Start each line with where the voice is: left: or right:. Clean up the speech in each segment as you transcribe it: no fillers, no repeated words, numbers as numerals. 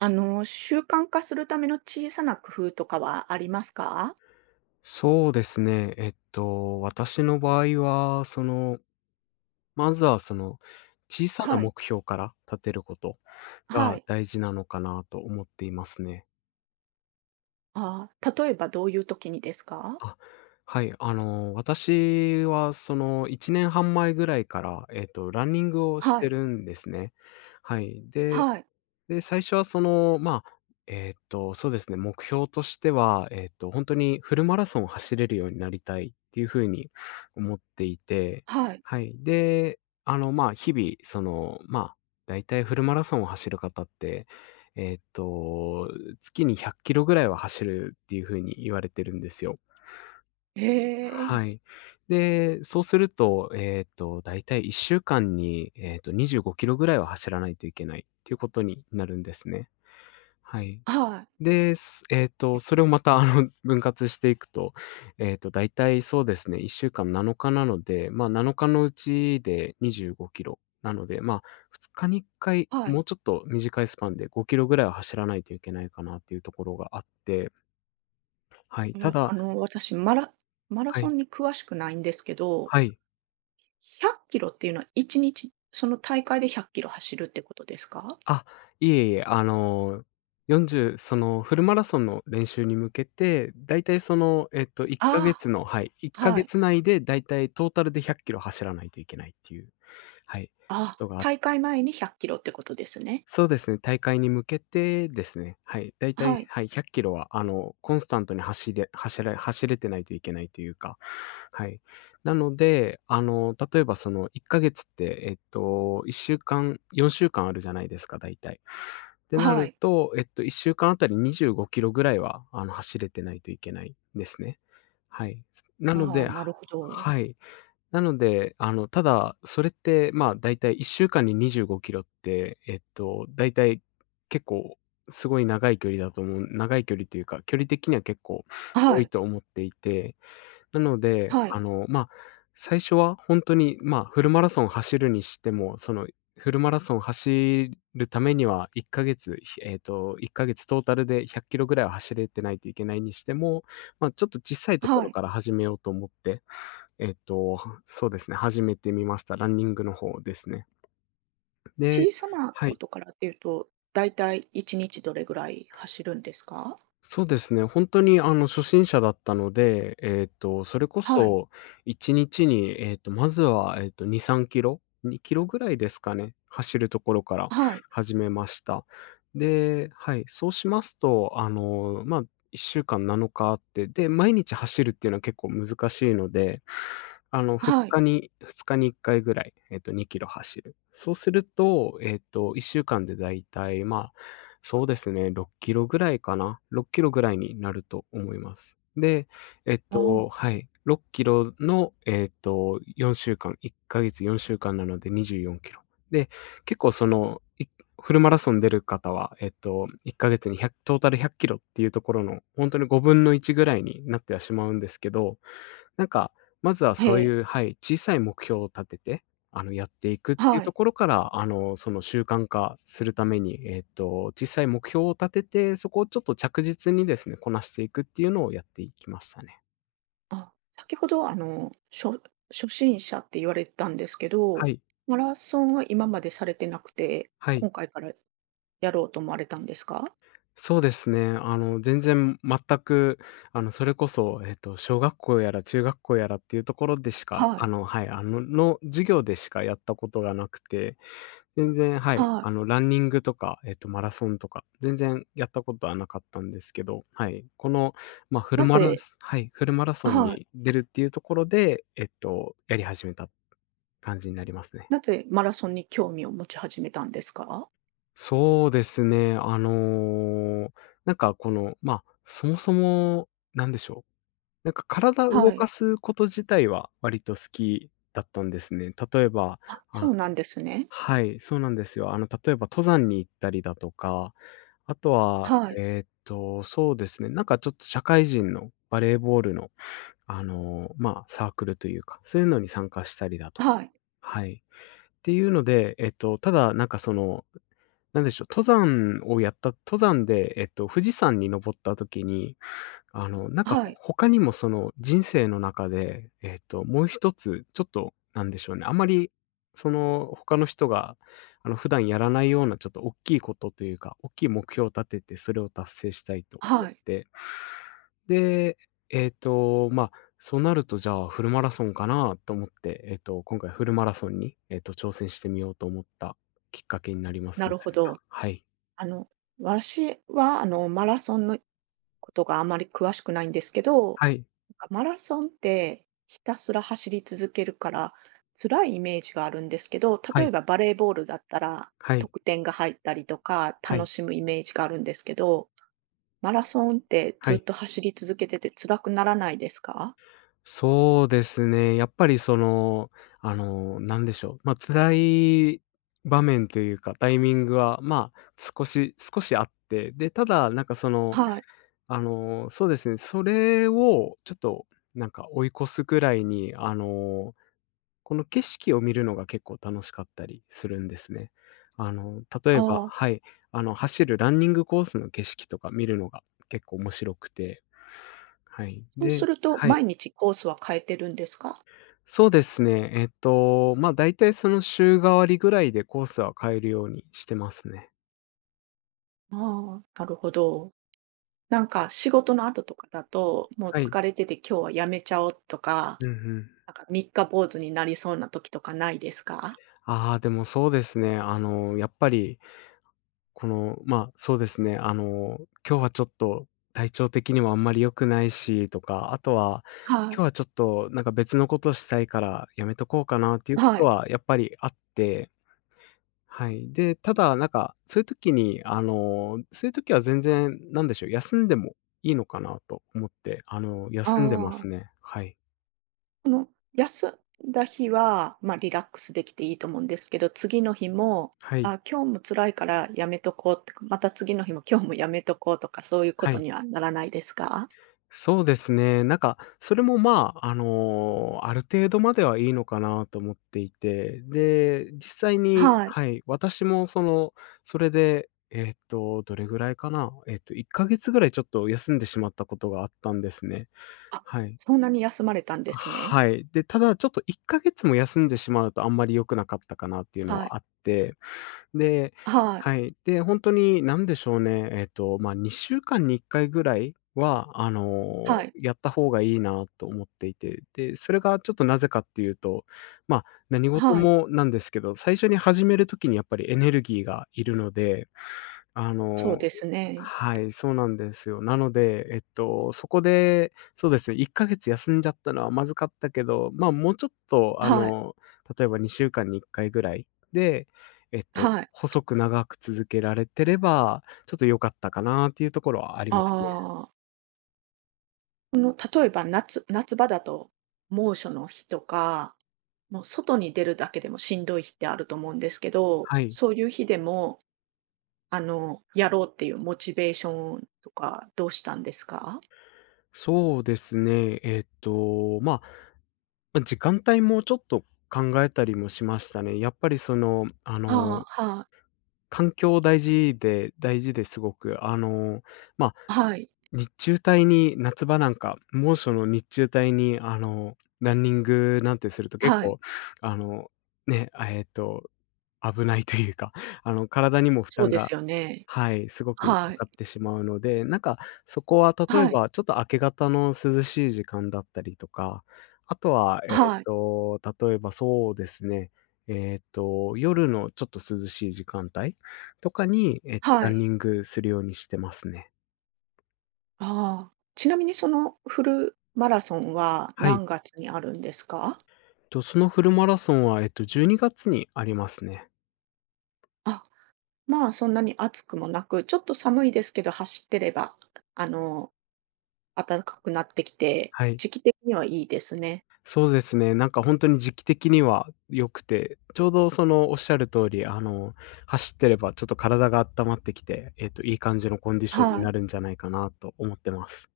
right: あの、習慣化するための小さな工夫とかはありますか？
left: そうですね。私の場合は、まずは小さな
right: はい。
left: 目標から立てること
right: は
left: が
right: い。
left: 大事なのかなと思っていますね。
right: あー、例えばどういう時にですか？
left: あ、はい。私は1年半前ぐらいから、ランニングをし
right: は
left: て
right: い。
left: るんですね。はい。で
right: はい。
left: で、最初はまあ、そうですね、目標としては、本当にフルマラソンを走れるようになりたいっていう風に思っていて、
right: はい。
left: はい。で、まあ、日々、まあ、だいたいフルマラソンを走る方って、えーっと、月に100キロぐらいは走るっていう風に言われてるんですよ。
right: ええ。
left: はい。で、そうすると、だいたい1週間に、25キロぐらいは走らないといけないっていうことになるんですね。はい。
right: はい。
left: で、すえっと、それをまた、分割していくと、だいたいそうですね、1週間7日なのかなので、まあ、7日のうちで25キロなので、まあ、2日に1回、
right: は
left: も
right: い。
left: うちょっと短いスパンで5キロぐらいは走らないといけないかなっていうところがあって、はい、た
right: えあ
left: だ、
right: の、私、マラマラ
left: は
right: ソン
left: い、
right: に詳しくないんですけど、
left: はい。
right: 100キロっていうのは1日、その大会で100キロ走るってことですか？
left: あ、いえいえ、あの、40そのフルマラソンの練習に向けて、だいたい1か月
right: あ
left: の、はい、1
right: あー、は
left: か
right: い。
left: 月内でだいたいトータルで100キロ走らないといけないっていう、はい、こ
right: あー、
left: とがあ
right: 大会前に100キロってことですね。
left: そうですね、大会に向けてですね、はい、だいた
right: は
left: い、
right: い。
left: はい、100キロは、コンスタントに走れてないといけないというか、はい。なので、例えば1ヶ月って、1週間、4週間あるじゃないですか、だいたい。ってな
right: は
left: る
right: い。
left: と、1週間あたり25キロぐらいは、走れてないといけないですね。はい。なの
right: ああ、
left: で、
right: なるほど。
left: はい。なので、ただ、それって、まあ、だいたい1週間に25キロって、だいたい結構、すごい長い距離だと思う長い距離というか、距離的には結構
right: は
left: 多い
right: い。
left: と思っていて、なので、
right: はい。
left: まあ、最初は本当に、まあ、フルマラソン走るにしても、フルマラソン走るためには1ヶ月、ひえっと、1ヶ月トータルで100キロぐらいは走れてないといけないにしても、まあ、ちょっと小さいとこ
right: は
left: ろ
right: い。
left: から始めようと思って、えっと、そうですね、始めてみました。ランニングの方ですね。で、
right: 小さな
left: は
right: こ
left: い。
right: とからっていうと、だいたい1日どれぐらい走るんですか？
left: そうですね、本当に初心者だったので、それこ
right: はい、
left: そ1日にちに、まずは、2、3キロ、2キロぐらいですかね、走るところから
right: はい、
left: 始めました。で、はい、そうしますと、まあ、1週間7日あって、で、毎日走るっていうのは結構難しいので、2
right: はい。
left: 日に2日に1回ぐらい、2キロ走る。そうすると、1週間でだいたい、まあ、そうですね、6キロぐらいかな。6キロぐらいになると思います。で、
right: ああ、
left: はい、6キロの、4週間、1ヶ月4週間なので24キロ。で、結構フルマラソン出る方は、1ヶ月に1トータル100キロっていうところの、本当に5分の1ぐらいになってはしまうんですけど、なんか、まずは
right: へ
left: そう
right: え、
left: いう、はい、小さい目標を立てて、やっていくっていう
right: は
left: と
right: い。
left: ころから、習慣化するために、小さい目標を立てて、そこをちょっと着実にですね、こなしていくっていうのをやっていきましたね。
right: あ、先ほどあの、初心者って言われたんですけど、
left: はい、
right: マラソンは今までされてなくて、
left: はい。
right: 今回からやろうと思われたんですか？
left: そうですね。全然全く、それこそ、小学校やら中学校やらっていうところでしか、
right: はい、
left: はい、あのの授業でしかやったことがなくて、全然、はい。
right: はい。
left: ランニングとか、マラソンとか、全然やったことはなかったんですけど、はい。この、まあ、フル
right: な
left: マラ
right: ぜ
left: スはい、フルマラソン
right: はい、
left: に出るっていうところで、やり始めた感じになりますね。
right: なぜマラソンに興味を持ち始めたんですか？
left: そうですね。なんかこの、まあ、そもそも、なんでしょう、なんか体を動
right: はい。
left: かすこと自体は割と好きだったんですね。例えば、
right: あ、そ
left: あ
right: うなんですね。
left: はい、そうなんですよ。例えば登山に行ったりだとか、あとは、
right: はい、
left: そうですね、なんかちょっと社会人のバレーボールの、まあ、サークルというか、そういうのに参加したりだと、
right: はい、
left: はい。っていうので、ただ、なんかなんでしょう、登山で、富士山に登った時に、なんか、
right: はい、
left: 他にもその人生の中で、もう一つちょっと、なんでしょうね、あまり、他の人が、普段やらないようなちょっと大きいことというか、大きい目標を立てて、それを達成したいと思っ
right: はい。
left: て。で、まあ、そうなると、じゃあ、フルマラソンかなと思って、今回フルマラソンに、挑戦してみようと思ったきっかけになります
right: な
left: ね、
right: る
left: そ
right: ほ
left: れが。
right: ど。
left: はい。
right: あの、私は、あの、マラソンのことがあまり詳しくないんですけど、
left: はい。
right: なんかマラソンってひたすら走り続けるから辛いイメージがあるんですけど、
left: は
right: 例え
left: い。
right: ばバレーボールだったら
left: はい。
right: 得点が入ったりとか
left: は
right: 楽
left: い。
right: しむイメージがあるんですけど、マラソンって
left: は
right: ずっ
left: い。
right: と走り続けてて辛くならないですか？
left: そうですね。やっぱりなんでしょう、まあ、辛い場面というか、タイミングは、まあ、少しあって、で、ただ、なんか
right: はい。
left: そうですね、それをちょっとなんか追い越すぐらいに、この景色を見るのが結構楽しかったりするんですね。例
right: あ
left: えば、
right: あ、
left: はい、走るランニングコースの景色とか見るのが結構面白くて、はい。
right: そうす
left: で、
right: ると
left: はい。
right: 毎日コースは変えてるんですか？
left: そうですね。ま、大体週替わりぐらいでコースは変えるようにしてますね。
right: ああ、なるほど。なんか仕事の後とかだと、もう
left: はい。
right: 疲れてて今日はやめちゃおうとか、
left: うんうん。
right: なんか三日坊主になりそうな時とかないですか？
left: ああ、でもそうですね。やっぱり、この、ま、そうですね、今日はちょっと体調的にもあんまり良くないしとか、あとは、
right: はい。
left: 今日はちょっとなんか別のことしたいからやめとこうかなっていうこ
right: は
left: と
right: い。
left: はやっぱりあって、はい。で、ただ、なんか、そういう時に、そういう時は全然、なんでしょう、休んでもいいのかなと思って、
right: あ
left: 休んでま
right: あ。
left: すね。はい。
right: その休んだ日は、ま、リラックスできていいと思うんですけど、次の日も、
left: はい。
right: あ、今日も辛いからやめとこうとか、また次の日も今日もやめとこうとか、そういうこ
left: は
right: と
left: い。
right: にはならないですか？
left: そうですね。なんか、それも、まあ、ある程度まではいいのかなと思っていて、で、実際に、
right: はい。
left: はい、私も、それで、どれぐらいかな、1ヶ月ぐらいちょっと休んでしまったことがあったんですね。
right: あ、
left: はい。
right: そんなに休まれたんですね。
left: はい。で、ただちょっと1ヶ月も休んでしまうとあんまり良くなかったかなっていうの
right: はい。
left: はあって、で、
right: はい。
left: はい。で、ほんとに何でしょうね、2週間に1回ぐらいは、
right: はい。
left: やった方がいいなと思っていて、で、それがちょっとなぜかっていうと、ま、何事
right: はい。
left: もなんですけど、最初に始める時にやっぱりエネルギーがいるので、あ
right: そう
left: の
right: ですね。
left: はい、そうなんですよ。なので、そこで、そうですね、1ヶ月休んじゃったのはまずかったけど、もうちょっと、
right: はい。
left: 例えば2週間に1回ぐらいで、
right: はい。
left: 細く長く続けられてれば、ちょっと良かったかなっていうところはありますね。
right: ああ、その、例えば夏場だと、猛暑の日とか、もう外に出るだけでもしんどい日ってあると思うんですけど、
left: はい。
right: そういう日でも、あの、やろうっていうモチベーションとかどうしたんですか？
left: そうですね、時間帯もちょっと考えたりもしましたね。やっぱり
right: はあ、はい
left: 環境大事ですごく、まあ
right: はい、
left: 日中帯に、夏場なんか、猛暑の日中帯に、ランニングなんてすると結
right: はい、
left: 構、あの、ね、あ、えっと、危ないというか、あの、体にも負
right: そう
left: 担
right: です
left: が
right: よね。
left: はい、すごくか
right: はい、
left: かってしまうので、なんか、そこは例え
right: はい、
left: ば、ちょっと明け方の涼しい時間だったりとか、あとは、
right: はい、
left: 例えばそうですね、夜のちょっと涼しい時間帯とかに、
right: は
left: ラン
right: い。
left: ニングするようにしてますね。
right: ああ、ちなみにそのフルマラソンは
left: はい。
right: 何月にあるんですか？
left: と、そのフルマラソンは、12月にがつにありますね。
right: あ。まあ、そんなに暑くもなく、ちょっと寒いですけど、走ってれば、あの、暖かくなってきて、
left: はい。
right: 時期的にはいいですね。
left: そうですね、なんか本当に時期的には良くて、ちょうどそのおっしゃる通り、走ってればちょっと体が温まってきて、いい感じのコンディションに
right: は
left: な
right: い。
left: るんじゃないかなと思ってます。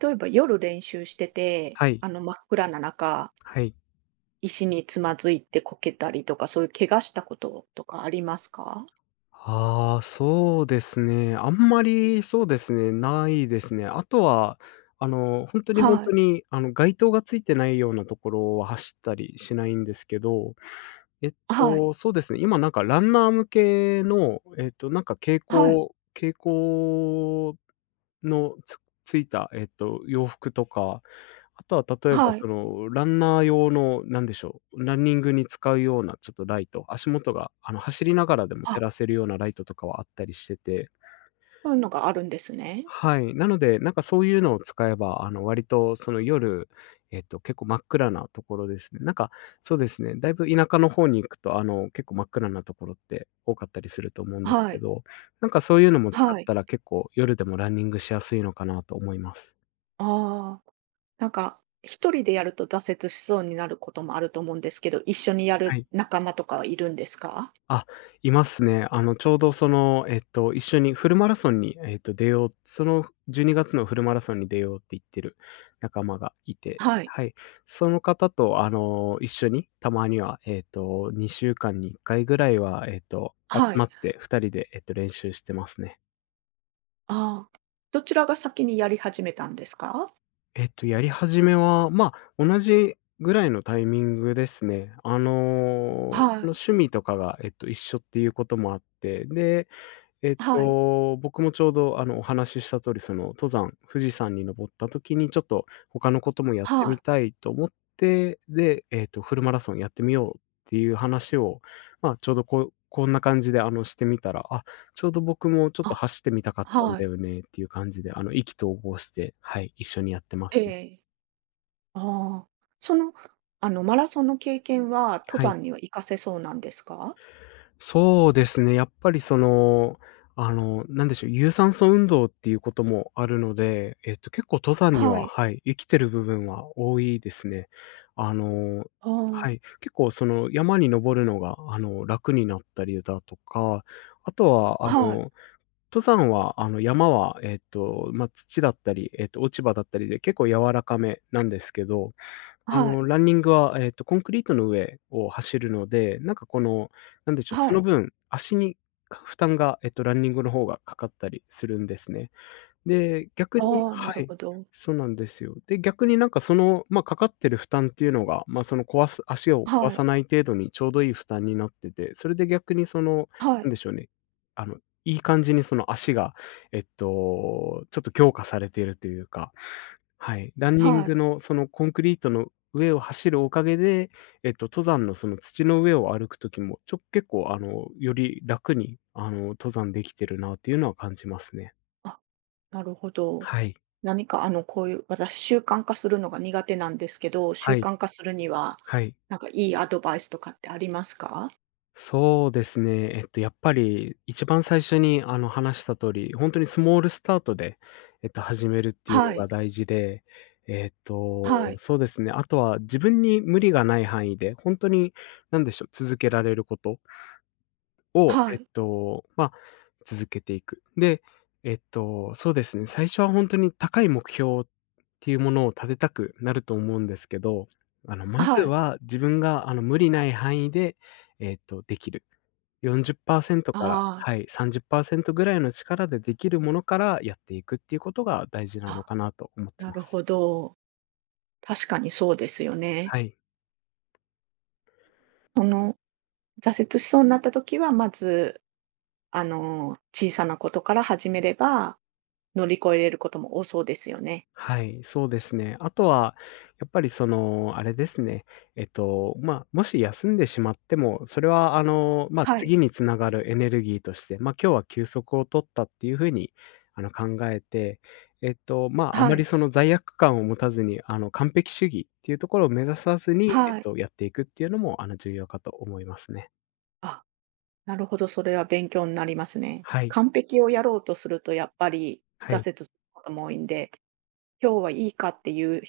right: 例えば夜練習してて、
left: はい。
right: あの、真っ暗な中、
left: はい。
right: 石につまずいてこけたりとか、そういう怪我したこととかありますか？
left: ああ、そうですね。あんまり、そうですね、ないですね。あとは、本当に本
right: は
left: 当
right: い。
left: に、街灯がついてないようなところは走ったりしないんですけどえっ
right: はい。
left: そうですね、今なんかランナー向けの、なんか蛍
right: はい。
left: 光蛍光のついた、洋服とか、あとは例えば
right: はい。
left: そのランナー用のなんでしょう、ランニングに使うようなちょっとライト、足元があの走りながらでも
right: あ、
left: 照らせるようなライトとかはあったりしてて
right: そういうのがあるんですね。
left: はい。なので、なんかそういうのを使えば、割とその夜、結構真っ暗なところですね。なんか、そうですね、だいぶ田舎の方に行くと、結構真っ暗なところって多かったりすると思うんです
right: は
left: け
right: い。
left: ど、なんかそういうのも使っ
right: はい。
left: たら結構夜でもランニングしやすいのかなと思います。
right: ああ。なんか、一人でやると挫折しそうになることもあると思うんですけど、一緒にや
left: は
right: る
left: い。
right: 仲間とかはいるんですか？
left: あ、いますね。ちょうどその、一緒にフルマラソンに、えっと、出ようその12月のフルマラソンに出ようって言ってる仲間がいて、
right: はい、
left: はい。その方と、一緒にたまには、2週間に1回ぐらいは、
right: は
left: 集
right: い、
left: まって2人で、練習してますね。
right: ああ。どちらが先にやり始めたんですか？
left: やり始めは、同じぐらいのタイミングですね。
right: は
left: その
right: い、
left: 趣味とかが、一緒っていうこともあって、で、
right: はい、
left: 僕もちょうどあのお話しした通り、その登山、富士山に登った時にちょっと他のこともやって
right: は
left: み
right: い、
left: たいと思って、で、フルマラソンやってみようっていう話を、ちょうどこうこんな感じであのしてみたら、あ、ちょうど僕もちょっと
right: あ、
left: 走ってみたかったん
right: は
left: だ
right: い、
left: よねっていう感じで、あの意気投合して、はい、一緒にやってま
right: え
left: す
right: え
left: ね。
right: え。ああ。その、あの、マラソンの経験は、登
left: はい。
right: 山には活かせそうなんですか？
left: そうですね、やっぱりなんでしょう、有酸素運動っていうこともあるので、結構登山に
right: は
left: は、
right: い、
left: はい、生きてる部分は多いですね。あの、
right: ああ、
left: はい、結構その山に登るのが、楽になったりだとか、あとは、
right: はい、
left: 登山は、山は、土だったり、落ち葉だったりで結構柔らかめなんですけど
right: はい、
left: ランニングは、コンクリートの上を走るので、なんかこの、なんでしょう、そ
right: は
left: の
right: い。
left: 分、足に負担が、ランニングの方がかかったりするんですね。で、逆に
right: ああ、な
left: は
right: る
left: い、
right: ほど。
left: そうなんですよ。で、逆になんかその、かかってる負担っていうのが、その足を壊
right: は
left: さ
right: い、
left: ない程度にちょうどいい負担になってて、それで逆にその、
right: は
left: なん
right: い、
left: でしょうね、あの、いい感じにその足が、ちょっと強化されているというかはい、ランニン
right: はい、
left: グのそのコンクリートの上を走るおかげで、登山のその土の上を歩くときも、結構より楽に、登山できてるなっていうのは感じますね。
right: あなるほど。
left: はい、
right: 何かあの、こういう、私習慣化するのが苦手なんですけど、習
left: はい、
right: 慣化するには、
left: はい。
right: なんかいいアドバイスとかってありますか？
left: そうですね。やっぱり一番最初に話した通り、本当にスモールスタートで、始めるっていう
right: は
left: のが
right: い、
left: 大事で、えっと、
right: はい、
left: そうですね、あとは自分に無理がない範囲で、本当に何でしょう、続けられることを、
right: はい、
left: 続けていく。で、そうですね、最初は本当に高い目標っていうものを立てたくなると思うんですけど、まず
right: はい。
left: は自分が、無理ない範囲で、えっと、できる40%から、
right: あ
left: はい、30%ぐらいの力でできるものからやっていくっていうことが大事
right: あ、
left: なの
right: あ、
left: かなと思って
right: な
left: ま
right: る
left: す。
right: ほど。確かにそうですよね。
left: はい。
right: その、挫折しそうになった時は、まず、あの、小さなことから始めれば、乗り越えれることも多そうですよね。
left: はい、そうですね。あとは、やっぱりその、あれですね。もし休んでしまっても、それは
right: はい、
left: 次につながるエネルギーとして、今日は休息を取ったっていうふうに、考えて、あま
right: は
left: り
right: い、
left: その罪悪感を持たずに、完璧主義っていうところを目指さずに、
right: はい。
left: やっていくっていうのも、重要かと思いますね。
right: あなるほど、それは勉強になりますね。
left: はい。
right: 完璧をやろうとするとやっぱり
left: はい。
right: 挫折することも多いんで、今日はいいかっていう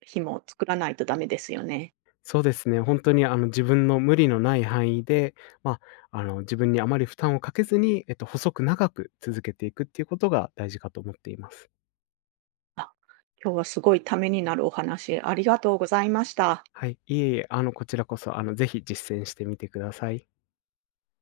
right: 日も作らないとダメですよね。
left: そうですね、本当に自分の無理のない範囲で、ま自分にあまり負担をかけずに、細く長く続けていくっていうことが大事かと思っています。
right: あ、今日はすごいためになるお話ありがとうございました。
left: はい、いえいえ、こちらこそ、ぜひ実践してみてください。